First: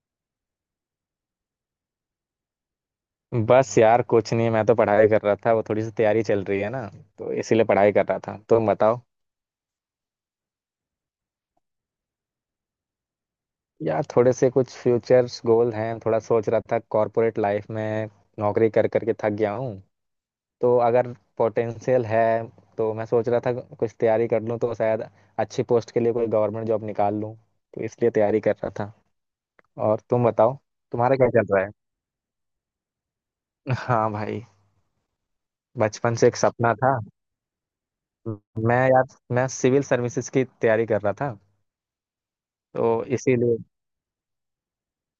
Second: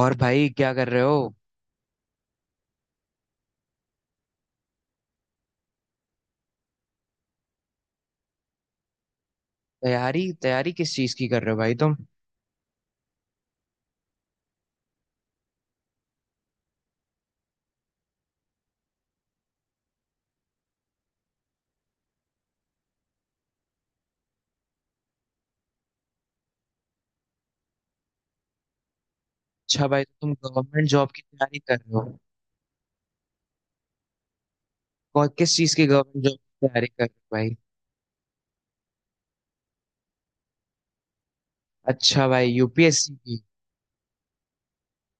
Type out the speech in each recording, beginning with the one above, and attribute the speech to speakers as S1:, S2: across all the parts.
S1: और भाई क्या कर रहे हो।
S2: बस यार कुछ नहीं। मैं तो पढ़ाई कर रहा था, वो थोड़ी सी तैयारी चल रही है ना, तो इसीलिए पढ़ाई कर रहा था। तुम बताओ।
S1: तैयारी तैयारी किस चीज की कर रहे हो भाई तुम।
S2: यार थोड़े से कुछ फ्यूचर गोल हैं, थोड़ा सोच रहा था कॉर्पोरेट लाइफ में। नौकरी कर करके थक गया हूँ। तो अगर पोटेंशियल है तो मैं सोच रहा था कुछ तैयारी कर लूँ, तो शायद अच्छी पोस्ट के लिए कोई गवर्नमेंट जॉब निकाल लूँ। तो इसलिए तैयारी कर रहा था।
S1: अच्छा
S2: और
S1: भाई तो
S2: तुम
S1: तुम
S2: बताओ,
S1: गवर्नमेंट जॉब
S2: तुम्हारा
S1: की
S2: क्या चल
S1: तैयारी
S2: रहा है?
S1: कर रहे हो।
S2: हाँ भाई।
S1: कौन किस चीज की
S2: बचपन
S1: गवर्नमेंट
S2: से
S1: जॉब
S2: एक
S1: की
S2: सपना
S1: तैयारी
S2: था।
S1: कर रहे हो भाई।
S2: मैं यार मैं सिविल सर्विसेज की तैयारी कर रहा था।
S1: अच्छा भाई
S2: तो
S1: यूपीएससी की।
S2: इसीलिए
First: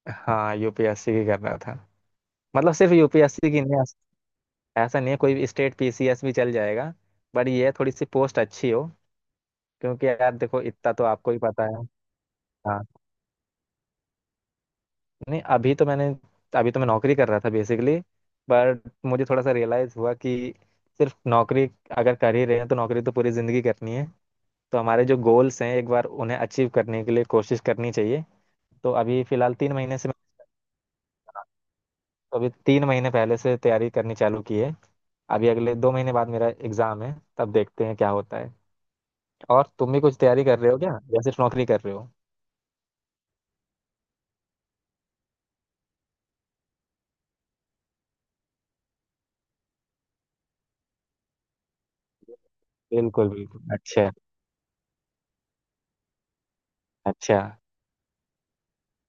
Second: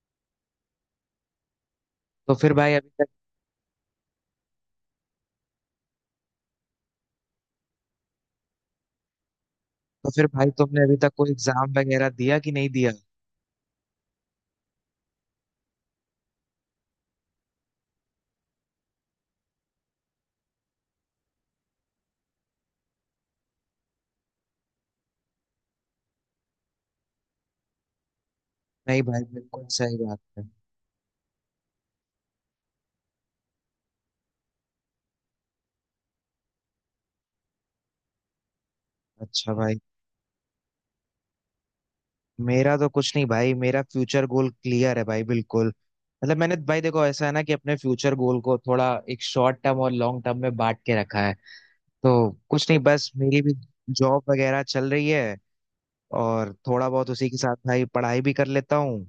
S2: हाँ, यूपीएससी की कर रहा था।
S1: तो फिर
S2: मतलब
S1: भाई अभी
S2: सिर्फ
S1: तक,
S2: यूपीएससी की नहीं, ऐसा नहीं है, कोई भी स्टेट पीसीएस भी चल जाएगा। बट ये है, थोड़ी सी पोस्ट अच्छी हो, क्योंकि
S1: तो फिर
S2: यार
S1: भाई
S2: देखो
S1: तुमने
S2: इतना
S1: अभी
S2: तो
S1: तक कोई
S2: आपको ही पता
S1: एग्जाम
S2: है।
S1: वगैरह दिया कि नहीं
S2: हाँ।
S1: दिया।
S2: नहीं, अभी तो मैं नौकरी कर रहा था बेसिकली। बट मुझे थोड़ा सा रियलाइज हुआ कि सिर्फ नौकरी अगर कर ही रहे हैं, तो नौकरी तो पूरी जिंदगी करनी है। तो हमारे जो गोल्स हैं एक बार उन्हें अचीव करने के लिए कोशिश करनी चाहिए। तो
S1: नहीं
S2: अभी
S1: भाई
S2: फिलहाल
S1: बिल्कुल
S2: तीन
S1: सही
S2: महीने से मैं
S1: बात है।
S2: तो अभी तीन महीने पहले से तैयारी करनी चालू की है। अभी अगले 2 महीने बाद मेरा एग्जाम है, तब देखते हैं क्या होता है।
S1: अच्छा
S2: और
S1: भाई।
S2: तुम भी कुछ तैयारी कर रहे हो क्या, या सिर्फ नौकरी कर रहे हो?
S1: मेरा तो कुछ नहीं भाई, मेरा फ्यूचर गोल क्लियर है भाई बिल्कुल। मतलब मैंने भाई देखो ऐसा है ना कि अपने फ्यूचर गोल को थोड़ा एक शॉर्ट टर्म और लॉन्ग टर्म में बांट के रखा है। तो कुछ नहीं बस
S2: बिल्कुल
S1: मेरी भी
S2: बिल्कुल, अच्छा।
S1: जॉब वगैरह चल रही है, और थोड़ा बहुत उसी के
S2: अच्छा।
S1: साथ भाई पढ़ाई भी कर लेता हूँ।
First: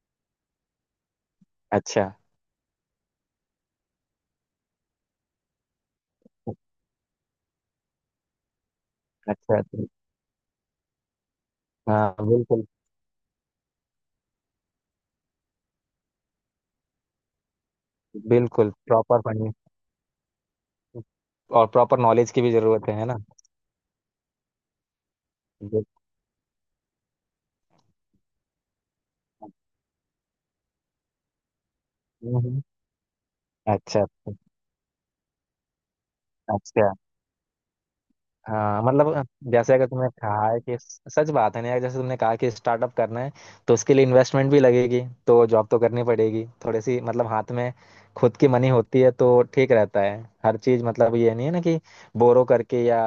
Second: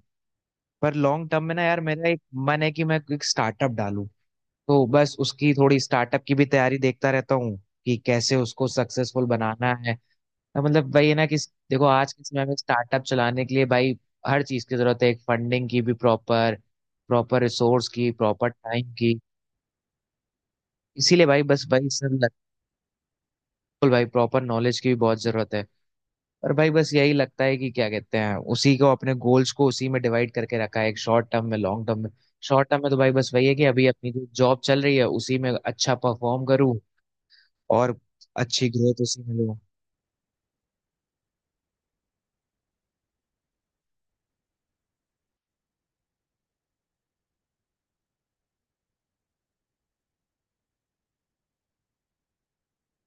S1: पर लॉन्ग टर्म में ना यार
S2: अच्छा
S1: मेरा एक मन है कि मैं एक स्टार्टअप डालूं। तो बस उसकी थोड़ी स्टार्टअप की भी तैयारी देखता रहता हूँ कि कैसे उसको सक्सेसफुल
S2: अच्छा
S1: बनाना
S2: अच्छा।
S1: है। तो मतलब वही है ना कि देखो आज
S2: हाँ
S1: के समय में
S2: बिल्कुल,
S1: स्टार्टअप चलाने के लिए भाई हर चीज की जरूरत है, एक फंडिंग की भी, प्रॉपर प्रॉपर रिसोर्स की, प्रॉपर
S2: बिल्कुल
S1: टाइम की।
S2: प्रॉपर पढ़ने
S1: इसीलिए भाई बस
S2: और
S1: भाई
S2: प्रॉपर
S1: सर बिल्कुल।
S2: नॉलेज की भी जरूरत है ना।
S1: भाई प्रॉपर नॉलेज की भी बहुत जरूरत है।
S2: बिल्कुल।
S1: और भाई बस यही लगता है कि क्या कहते हैं उसी को अपने गोल्स को उसी में डिवाइड करके रखा है, एक शॉर्ट टर्म में लॉन्ग टर्म में।
S2: हम्म, हम्म।
S1: शॉर्ट टर्म में तो भाई बस वही है कि अभी
S2: अच्छा
S1: अपनी जो
S2: अच्छा।
S1: जॉब चल रही है उसी में अच्छा परफॉर्म करूँ
S2: अच्छा।
S1: और अच्छी
S2: हाँ
S1: ग्रोथ उसी
S2: मतलब
S1: में लूँ।
S2: जैसे अगर तुमने कहा है कि, सच बात है ना यार, जैसे तुमने कहा कि स्टार्टअप करना है, तो उसके लिए इन्वेस्टमेंट भी लगेगी। तो जॉब तो करनी पड़ेगी थोड़ी सी, मतलब हाथ में खुद की मनी होती है तो ठीक रहता है हर चीज। मतलब ये नहीं है ना कि बोरो करके या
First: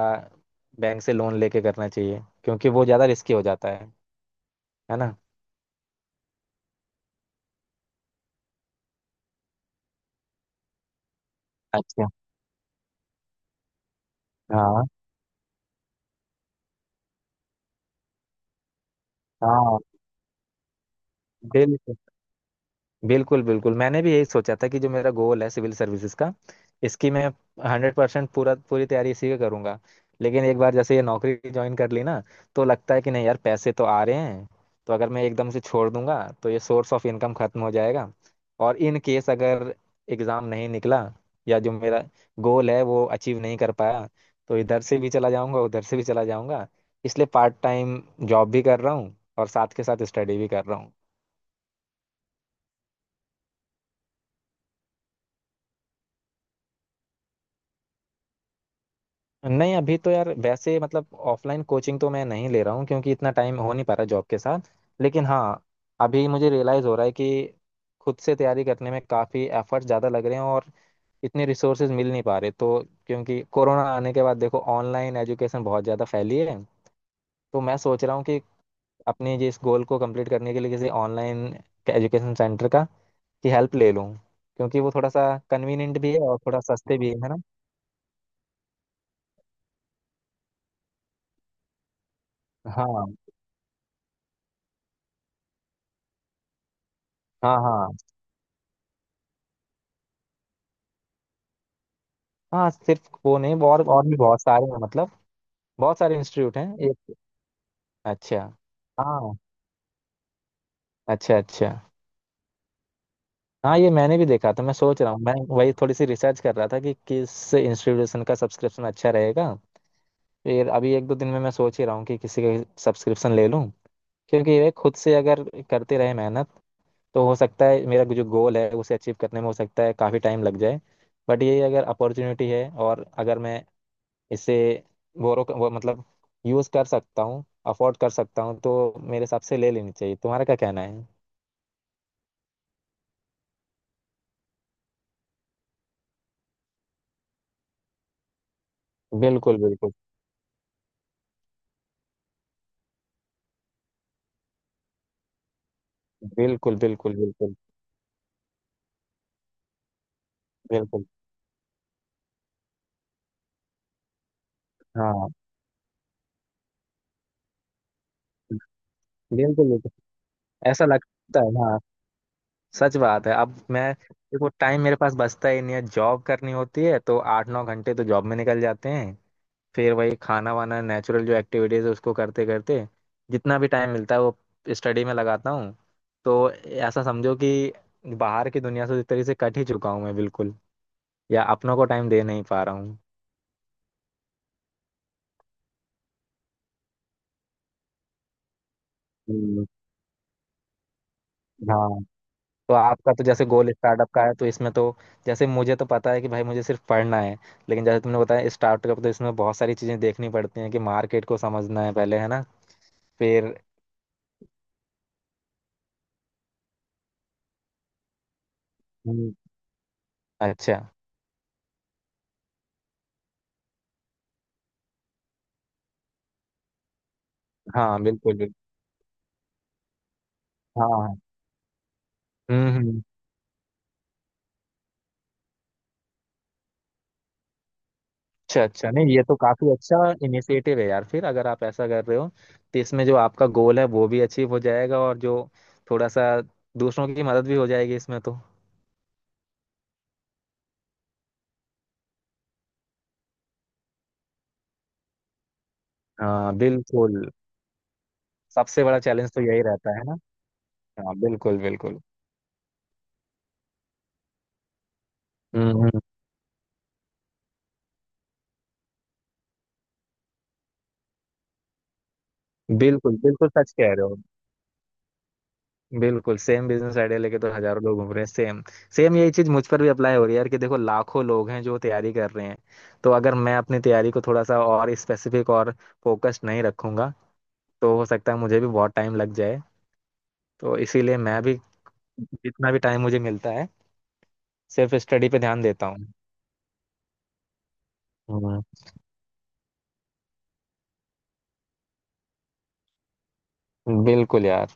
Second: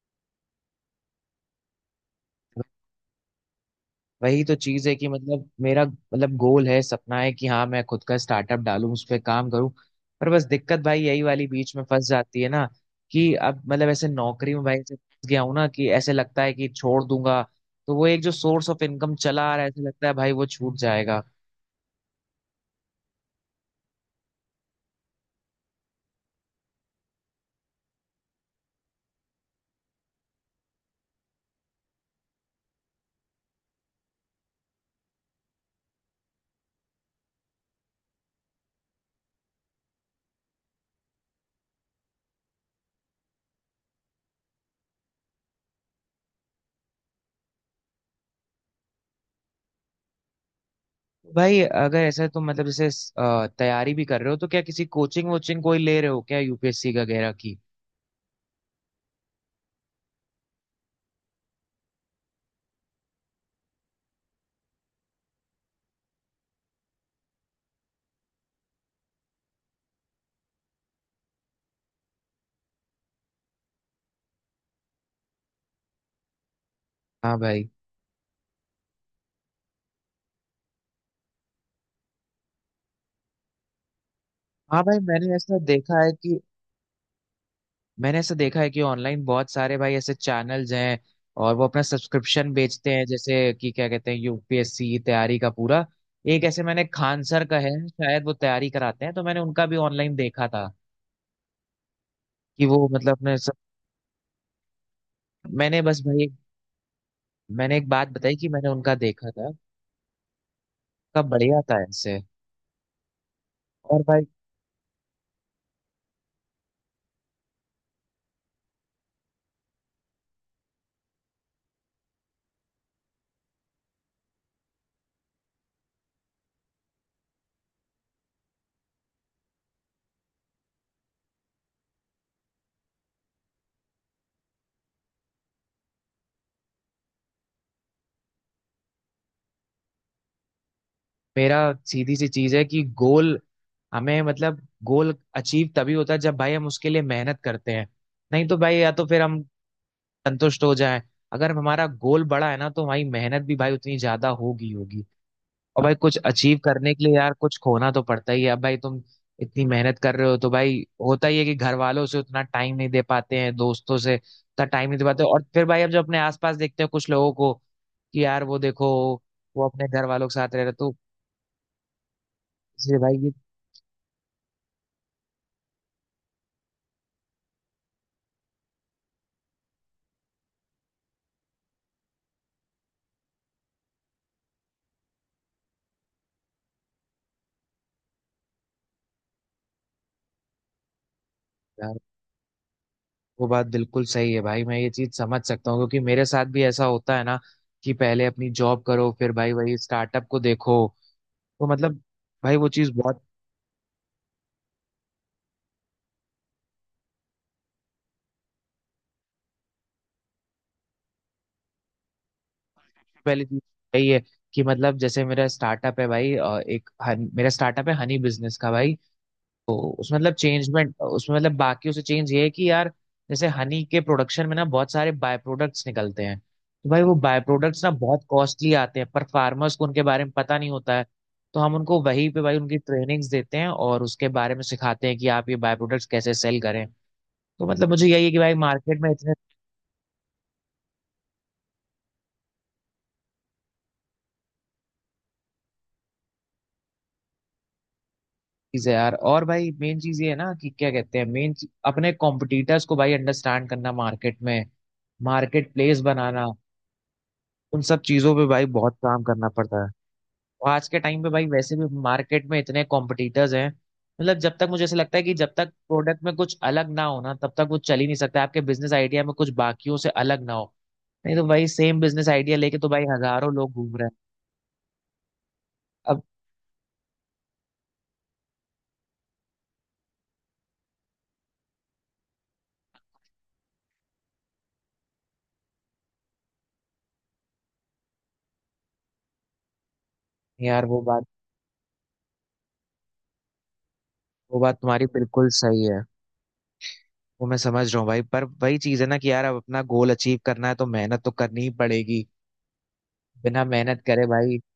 S2: बैंक से लोन लेके करना चाहिए, क्योंकि वो ज्यादा रिस्की हो जाता है।
S1: वही तो चीज है
S2: है
S1: कि
S2: ना।
S1: मतलब मेरा मतलब गोल है, सपना है कि हाँ मैं खुद का स्टार्टअप डालूं, उस पर काम करूं। पर बस दिक्कत भाई यही वाली बीच में
S2: अच्छा।
S1: फंस जाती है ना कि अब मतलब ऐसे नौकरी में भाई
S2: हाँ।
S1: ऐसे फंस गया हूं ना कि ऐसे लगता है कि छोड़ दूंगा तो वो एक जो सोर्स ऑफ इनकम चला आ रहा है
S2: हाँ।
S1: ऐसे लगता है भाई वो छूट जाएगा।
S2: बिल्कुल बिल्कुल बिल्कुल, मैंने भी यही सोचा था कि जो मेरा गोल है सिविल सर्विसेज का, इसकी मैं 100% पूरा पूरी तैयारी इसी का करूंगा। लेकिन एक बार जैसे ये नौकरी ज्वाइन कर ली ना, तो लगता है कि नहीं यार पैसे तो आ रहे हैं। तो अगर मैं एकदम से छोड़ दूंगा तो ये सोर्स ऑफ इनकम खत्म हो जाएगा। और इन केस अगर एग्जाम नहीं निकला, या जो मेरा गोल है वो अचीव नहीं कर पाया, तो इधर से भी चला जाऊंगा, उधर से भी चला जाऊंगा। इसलिए पार्ट टाइम जॉब भी कर रहा हूँ और साथ के साथ स्टडी भी कर रहा हूँ।
S1: भाई अगर ऐसा तो मतलब जैसे तैयारी भी कर रहे हो तो क्या किसी कोचिंग वोचिंग कोई ले रहे हो क्या यूपीएससी वगैरह की।
S2: नहीं, अभी तो यार वैसे मतलब ऑफलाइन कोचिंग तो मैं नहीं ले रहा हूँ, क्योंकि इतना टाइम हो नहीं पा रहा जॉब के साथ। लेकिन हाँ, अभी मुझे रियलाइज़ हो रहा है कि खुद से तैयारी करने में काफ़ी एफर्ट ज़्यादा लग रहे हैं, और इतने रिसोर्सेज मिल नहीं पा रहे। तो क्योंकि कोरोना आने के बाद देखो, ऑनलाइन एजुकेशन बहुत ज़्यादा फैली है।
S1: हाँ
S2: तो
S1: भाई।
S2: मैं सोच रहा हूँ कि अपने जिस गोल को कंप्लीट करने के लिए किसी ऑनलाइन एजुकेशन सेंटर का, की हेल्प ले लूँ। क्योंकि
S1: हाँ
S2: वो
S1: भाई
S2: थोड़ा सा
S1: मैंने ऐसा
S2: कन्वीनियंट
S1: देखा है
S2: भी है और
S1: कि,
S2: थोड़ा सस्ते भी है ना।
S1: मैंने ऐसा देखा है कि ऑनलाइन बहुत सारे भाई ऐसे चैनल्स हैं और वो अपना सब्सक्रिप्शन बेचते हैं
S2: हाँ
S1: जैसे कि क्या कहते हैं यूपीएससी की तैयारी का पूरा एक ऐसे मैंने खान सर
S2: हाँ।
S1: का है
S2: हाँ
S1: शायद, वो तैयारी कराते हैं तो मैंने उनका भी ऑनलाइन देखा था कि
S2: हाँ।
S1: वो
S2: सिर्फ
S1: मतलब अपने
S2: वो
S1: सब
S2: नहीं, और और भी बहुत सारे हैं। मतलब
S1: मैंने
S2: बहुत
S1: बस
S2: सारे
S1: भाई
S2: इंस्टीट्यूट हैं एक।
S1: मैंने एक बात बताई
S2: अच्छा।
S1: कि मैंने उनका देखा
S2: हाँ।
S1: था, कब
S2: अच्छा
S1: बढ़िया
S2: अच्छा।
S1: था ऐसे।
S2: हाँ ये
S1: और
S2: मैंने भी
S1: भाई
S2: देखा था। मैं सोच रहा हूँ, मैं वही थोड़ी सी रिसर्च कर रहा था कि किस इंस्टीट्यूशन का सब्सक्रिप्शन अच्छा रहेगा। फिर अभी एक दो दिन में मैं सोच ही रहा हूँ कि किसी का सब्सक्रिप्शन ले लूँ। क्योंकि ये खुद से अगर करते रहे मेहनत, तो हो सकता है मेरा जो गोल है उसे अचीव करने में हो सकता है काफ़ी टाइम लग जाए। बट ये अगर अपॉर्चुनिटी है, और अगर मैं इसे बोरो वो मतलब यूज़ कर सकता हूँ, अफोर्ड कर सकता हूँ, तो मेरे हिसाब से ले लेनी चाहिए। तुम्हारा क्या कहना है?
S1: मेरा सीधी सी चीज है कि गोल हमें मतलब गोल अचीव तभी होता है जब भाई हम उसके लिए मेहनत करते हैं। नहीं तो भाई या तो फिर हम
S2: बिल्कुल बिल्कुल।
S1: संतुष्ट हो जाए। अगर हमारा गोल बड़ा है ना तो हमारी मेहनत भी भाई उतनी ज्यादा होगी होगी। और भाई कुछ अचीव
S2: बिल्कुल
S1: करने के लिए
S2: बिल्कुल।
S1: यार
S2: बिल्कुल
S1: कुछ खोना तो पड़ता ही है। अब भाई तुम इतनी मेहनत कर रहे हो तो भाई
S2: बिल्कुल।
S1: होता ही है कि घर वालों से उतना टाइम नहीं दे पाते हैं, दोस्तों से उतना टाइम नहीं दे पाते।
S2: हाँ
S1: और फिर भाई अब जब अपने आसपास देखते हैं कुछ लोगों को कि यार वो देखो वो
S2: बिल्कुल
S1: अपने घर
S2: बिल्कुल।
S1: वालों के साथ रह रहे
S2: ऐसा
S1: तो
S2: लगता है, हाँ। सच
S1: इसलिए भाई
S2: बात
S1: ये।
S2: है। अब मैं देखो टाइम मेरे पास बचता ही नहीं है। जॉब करनी होती है तो 8-9 घंटे तो जॉब में निकल जाते हैं। फिर वही खाना वाना, नेचुरल जो एक्टिविटीज़ है उसको करते करते, जितना भी टाइम मिलता है वो स्टडी में लगाता हूँ। तो ऐसा समझो कि बाहर की दुनिया से एक तरीके से कट ही चुका हूँ मैं बिल्कुल। या अपनों को
S1: यार
S2: टाइम दे नहीं पा रहा हूँ।
S1: वो बात बिल्कुल सही है भाई, मैं ये चीज समझ सकता हूँ क्योंकि मेरे साथ भी ऐसा होता है ना कि पहले अपनी जॉब करो फिर भाई
S2: हम्म।
S1: वही स्टार्टअप को देखो। वो मतलब
S2: हाँ,
S1: भाई वो
S2: तो
S1: चीज
S2: आपका
S1: बहुत।
S2: तो जैसे गोल स्टार्टअप का है तो इसमें तो, जैसे मुझे तो पता है कि भाई मुझे सिर्फ पढ़ना है। लेकिन जैसे तुमने बताया स्टार्टअप, तो इसमें बहुत सारी चीज़ें देखनी पड़ती हैं कि मार्केट को समझना है पहले, है ना।
S1: पहली
S2: फिर
S1: चीज यही है कि मतलब जैसे मेरा स्टार्टअप है भाई मेरा स्टार्टअप है हनी बिजनेस का भाई।
S2: हम्म।
S1: तो उसमें मतलब
S2: अच्छा,
S1: चेंजमेंट उसमें मतलब बाकी उसे चेंज ये है कि यार जैसे हनी के प्रोडक्शन में ना बहुत सारे बाय प्रोडक्ट्स निकलते हैं तो भाई वो बाय प्रोडक्ट्स ना
S2: हाँ
S1: बहुत
S2: बिल्कुल बिल्कुल।
S1: कॉस्टली आते हैं पर फार्मर्स को उनके बारे में पता नहीं
S2: हाँ
S1: होता है।
S2: हाँ।
S1: तो हम उनको वहीं पे भाई उनकी
S2: हम्म।
S1: ट्रेनिंग्स देते हैं और उसके बारे में सिखाते हैं कि आप ये बाय प्रोडक्ट्स कैसे सेल करें। तो मतलब मुझे यही है कि भाई
S2: अच्छा अच्छा,
S1: मार्केट में
S2: नहीं ये
S1: इतने
S2: तो काफी अच्छा इनिशिएटिव है यार। फिर अगर आप ऐसा कर रहे हो, तो इसमें जो आपका गोल है वो भी अचीव हो जाएगा, और जो थोड़ा सा दूसरों की मदद भी हो जाएगी इसमें तो।
S1: चीज है यार। और भाई मेन चीज ये है ना कि क्या कहते हैं मेन अपने कॉम्पिटिटर्स को भाई अंडरस्टैंड करना, मार्केट में मार्केट प्लेस बनाना,
S2: हाँ बिल्कुल।
S1: उन सब चीजों पे भाई
S2: सबसे
S1: बहुत
S2: बड़ा
S1: काम
S2: चैलेंज तो
S1: करना
S2: यही
S1: पड़ता है।
S2: रहता है ना।
S1: और आज के
S2: हाँ
S1: टाइम पे भाई
S2: बिल्कुल
S1: वैसे भी
S2: बिल्कुल।
S1: मार्केट में इतने कॉम्पिटिटर्स हैं, मतलब जब तक मुझे ऐसा लगता है कि जब तक
S2: हम्म।
S1: प्रोडक्ट में कुछ अलग ना हो ना तब तक वो चल ही नहीं सकता, आपके बिजनेस आइडिया में कुछ बाकियों से अलग ना हो। नहीं तो भाई सेम बिजनेस आइडिया लेके तो भाई
S2: बिल्कुल बिल्कुल,
S1: हजारों लोग
S2: सच कह
S1: घूम
S2: रहे
S1: रहे हैं।
S2: हो।
S1: अब
S2: बिल्कुल, सेम बिजनेस आइडिया लेके तो हजारों लोग घूम रहे हैं, सेम। सेम यही चीज मुझ पर भी अप्लाई हो रही है यार, कि देखो लाखों लोग हैं जो तैयारी कर रहे हैं। तो अगर मैं अपनी तैयारी को थोड़ा सा और स्पेसिफिक और फोकस्ड नहीं रखूंगा, तो हो सकता है मुझे भी बहुत टाइम लग जाए। तो
S1: यार वो
S2: इसीलिए
S1: बात,
S2: मैं भी जितना भी टाइम मुझे मिलता है,
S1: वो बात
S2: सिर्फ
S1: तुम्हारी
S2: स्टडी पे
S1: बिल्कुल
S2: ध्यान
S1: सही
S2: देता
S1: है।
S2: हूँ।
S1: वो मैं समझ रहा हूँ भाई पर
S2: हम्म।
S1: वही चीज है ना कि यार अब अपना गोल अचीव करना है तो मेहनत तो करनी ही पड़ेगी। बिना मेहनत करे
S2: बिल्कुल
S1: भाई
S2: यार।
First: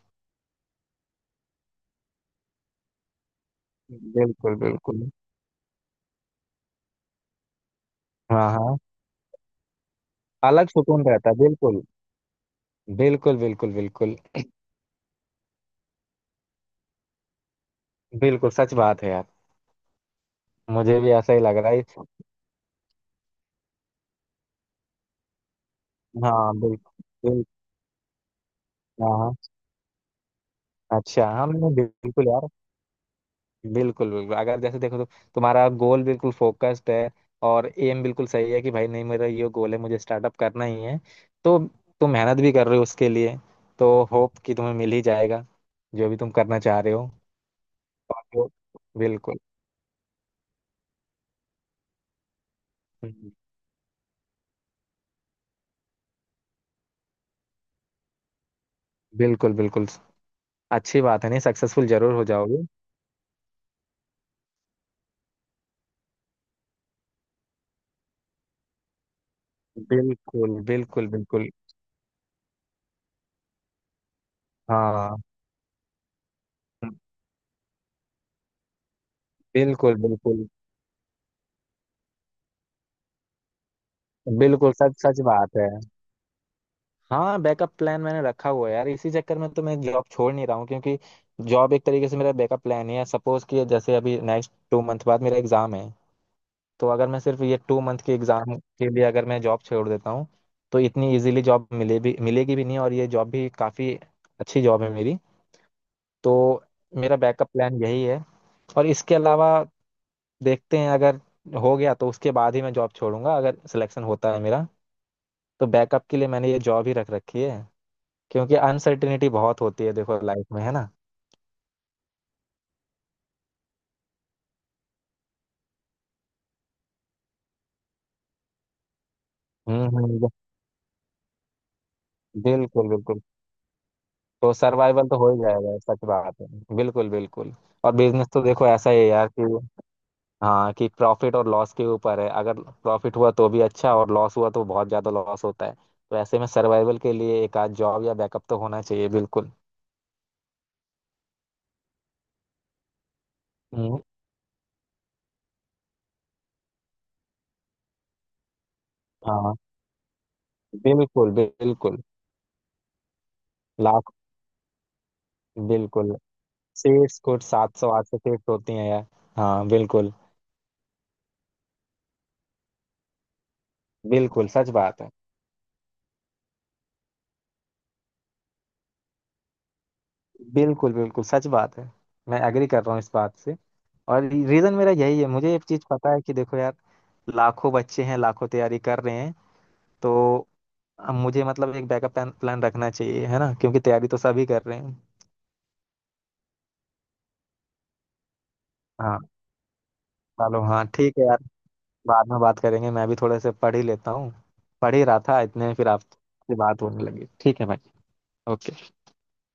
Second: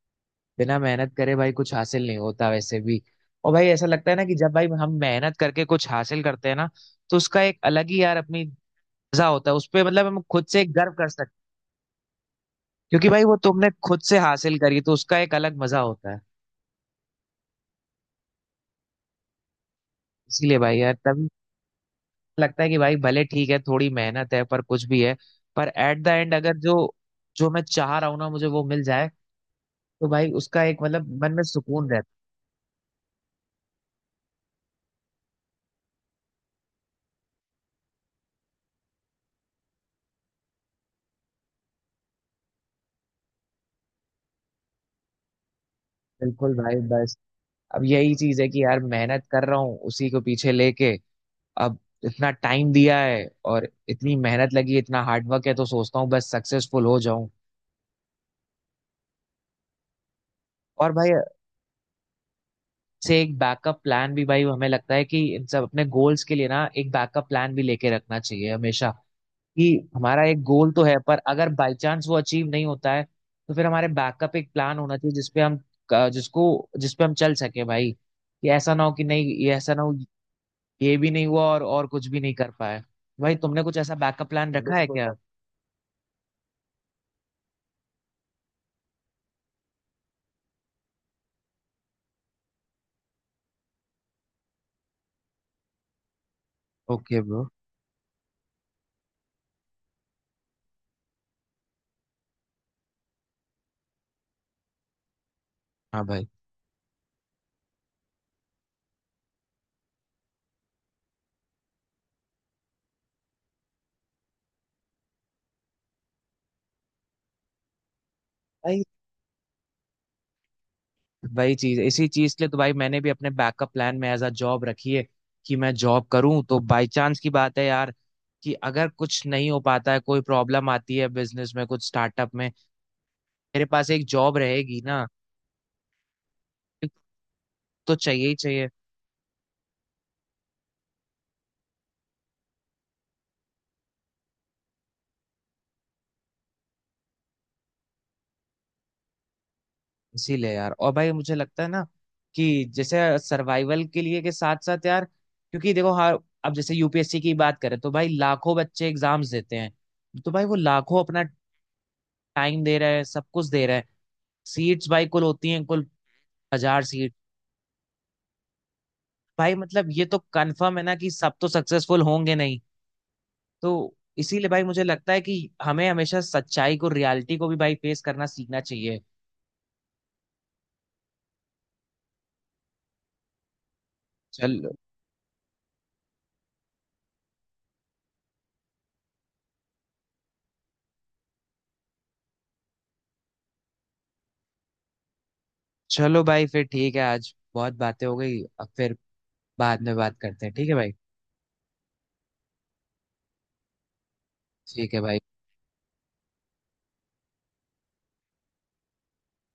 S1: बिना मेहनत करे भाई कुछ हासिल नहीं होता वैसे भी। और भाई ऐसा लगता है ना कि जब
S2: बिल्कुल
S1: भाई हम
S2: बिल्कुल।
S1: मेहनत करके कुछ हासिल करते हैं ना तो उसका एक अलग ही यार अपनी
S2: हाँ हाँ।
S1: मजा होता है, उस पे मतलब हम खुद से
S2: अलग
S1: एक गर्व
S2: सुकून
S1: कर
S2: रहता
S1: सकते
S2: है
S1: हैं।
S2: बिल्कुल।
S1: क्योंकि भाई वो
S2: बिल्कुल
S1: तुमने
S2: बिल्कुल
S1: खुद
S2: बिल्कुल।
S1: से हासिल करी तो उसका एक अलग मजा होता है।
S2: बिल्कुल सच बात है यार।
S1: इसीलिए भाई यार
S2: मुझे भी
S1: तभी
S2: ऐसा ही लग रहा है।
S1: लगता है कि भाई भले ठीक है थोड़ी मेहनत है पर कुछ भी है, पर एट द एंड
S2: हाँ
S1: अगर जो
S2: बिल्कुल। बिल्कुल।
S1: जो मैं चाह रहा हूँ ना मुझे वो मिल जाए
S2: हाँ हाँ।
S1: तो भाई उसका एक मतलब
S2: अच्छा,
S1: मन में
S2: हाँ मैंने
S1: सुकून रहता
S2: बिल्कुल यार बिल्कुल बिल्कुल, अगर जैसे देखो तो तुम्हारा गोल बिल्कुल फोकस्ड है, और एम बिल्कुल सही है कि भाई नहीं, मेरा ये गोल है, मुझे स्टार्टअप करना ही है। तो तुम मेहनत भी कर रहे हो उसके लिए, तो होप कि तुम्हें मिल ही जाएगा जो भी
S1: है।
S2: तुम
S1: बिल्कुल
S2: करना
S1: भाई
S2: चाह रहे हो।
S1: बस अब यही
S2: और
S1: चीज है
S2: जो-
S1: कि यार मेहनत
S2: बिल्कुल।
S1: कर रहा हूँ उसी को पीछे लेके। अब इतना टाइम दिया है
S2: हम्म।
S1: और इतनी मेहनत लगी, इतना हार्डवर्क है, तो सोचता हूँ बस सक्सेसफुल हो जाऊं।
S2: बिल्कुल बिल्कुल,
S1: और
S2: अच्छी
S1: भाई
S2: बात है, नहीं सक्सेसफुल जरूर हो जाओगे।
S1: से एक बैकअप प्लान भी, भाई हमें लगता है कि इन सब अपने गोल्स के लिए ना एक बैकअप प्लान भी लेके रखना चाहिए हमेशा। कि हमारा एक
S2: बिल्कुल
S1: गोल तो है
S2: बिल्कुल
S1: पर अगर
S2: बिल्कुल।
S1: बाई चांस वो अचीव नहीं होता है तो फिर हमारे बैकअप एक प्लान होना चाहिए
S2: हाँ
S1: जिसपे हम जिसको जिसपे हम चल सके भाई कि ऐसा ना हो कि नहीं ये ऐसा ना हो,
S2: बिल्कुल बिल्कुल।
S1: ये भी नहीं हुआ और कुछ भी नहीं कर पाए। भाई तुमने कुछ ऐसा बैकअप प्लान
S2: बिल्कुल
S1: रखा है
S2: सच
S1: बिल्कुल क्या।
S2: सच बात है। हाँ बैकअप प्लान मैंने रखा हुआ है यार, इसी चक्कर में तो मैं जॉब छोड़ नहीं रहा हूँ। क्योंकि जॉब एक तरीके से मेरा बैकअप प्लान है। सपोज कि जैसे अभी नेक्स्ट 2 month बाद मेरा एग्जाम है, तो
S1: भाई
S2: अगर
S1: ओके
S2: मैं सिर्फ
S1: ब्रो।
S2: ये 2 month के एग्जाम के लिए अगर मैं जॉब छोड़ देता हूँ, तो इतनी इजीली जॉब मिले भी, मिलेगी भी नहीं। और ये जॉब भी काफ़ी अच्छी जॉब है मेरी।
S1: हाँ भाई।
S2: तो मेरा बैकअप प्लान यही है। और इसके अलावा देखते हैं, अगर हो गया तो उसके बाद ही मैं जॉब छोड़ूंगा, अगर सिलेक्शन होता है मेरा। तो बैकअप के लिए मैंने ये जॉब ही रख रखी है, क्योंकि
S1: भाई
S2: अनसर्टिनिटी बहुत होती है देखो लाइफ में, है ना।
S1: वही चीज, इसी चीज के लिए तो भाई मैंने भी अपने बैकअप प्लान में एज अ जॉब रखी है। कि मैं जॉब करूं तो बाय चांस की बात है यार कि अगर कुछ नहीं हो पाता है, कोई
S2: हम्म।
S1: प्रॉब्लम आती है बिजनेस में कुछ स्टार्टअप में,
S2: बिल्कुल बिल्कुल।
S1: मेरे पास एक जॉब
S2: तो
S1: रहेगी ना।
S2: सर्वाइवल तो हो ही जाएगा, सच बात है।
S1: एक
S2: बिल्कुल बिल्कुल। और
S1: तो चाहिए
S2: बिजनेस
S1: ही
S2: तो देखो
S1: चाहिए।
S2: ऐसा ही है यार कि, हाँ कि प्रॉफिट और लॉस के ऊपर है, अगर प्रॉफिट हुआ तो भी अच्छा, और लॉस हुआ तो बहुत ज्यादा लॉस होता है। तो ऐसे में सर्वाइवल के लिए एक आध जॉब या बैकअप तो होना चाहिए बिल्कुल।
S1: इसीलिए यार, और भाई मुझे लगता है ना कि जैसे सर्वाइवल
S2: हम्म।
S1: के लिए के साथ साथ यार क्योंकि देखो हाँ अब जैसे यूपीएससी की बात करें तो भाई लाखों बच्चे एग्जाम्स
S2: हाँ
S1: देते हैं, तो भाई वो लाखों अपना
S2: बिल्कुल बिल्कुल।
S1: टाइम दे रहे हैं सब कुछ दे रहे हैं।
S2: लाख।
S1: सीट्स भाई कुल होती हैं कुल
S2: बिल्कुल।
S1: हजार सीट।
S2: सीट्स कुछ 700-800 सीट्स होती हैं यार।
S1: भाई
S2: हाँ
S1: मतलब ये
S2: बिल्कुल।
S1: तो कंफर्म है ना कि सब तो सक्सेसफुल होंगे नहीं। तो
S2: बिल्कुल
S1: इसीलिए भाई
S2: सच
S1: मुझे
S2: बात है।
S1: लगता है कि हमें हमेशा सच्चाई को, रियलिटी को भी भाई फेस करना सीखना चाहिए।
S2: बिल्कुल बिल्कुल सच बात है। मैं एग्री कर रहा हूँ इस बात से। और
S1: चल
S2: रीज़न मेरा यही है, मुझे एक चीज़ पता है कि देखो यार, लाखों बच्चे हैं, लाखों तैयारी कर रहे हैं। तो अब मुझे मतलब एक बैकअप प्लान प्लान रखना चाहिए, है ना, क्योंकि तैयारी तो सभी कर रहे हैं।
S1: चलो भाई फिर ठीक है, आज बहुत बातें हो गई, अब फिर
S2: हाँ।
S1: बाद में बात करते हैं
S2: चलो
S1: ठीक है
S2: हाँ
S1: भाई।
S2: ठीक है यार, बाद में बात करेंगे, मैं भी थोड़े से पढ़ ही लेता हूँ।
S1: ठीक
S2: पढ़
S1: है
S2: ही
S1: भाई।
S2: रहा था, इतने में फिर आपसे बात होने लगी। ठीक है भाई। ओके।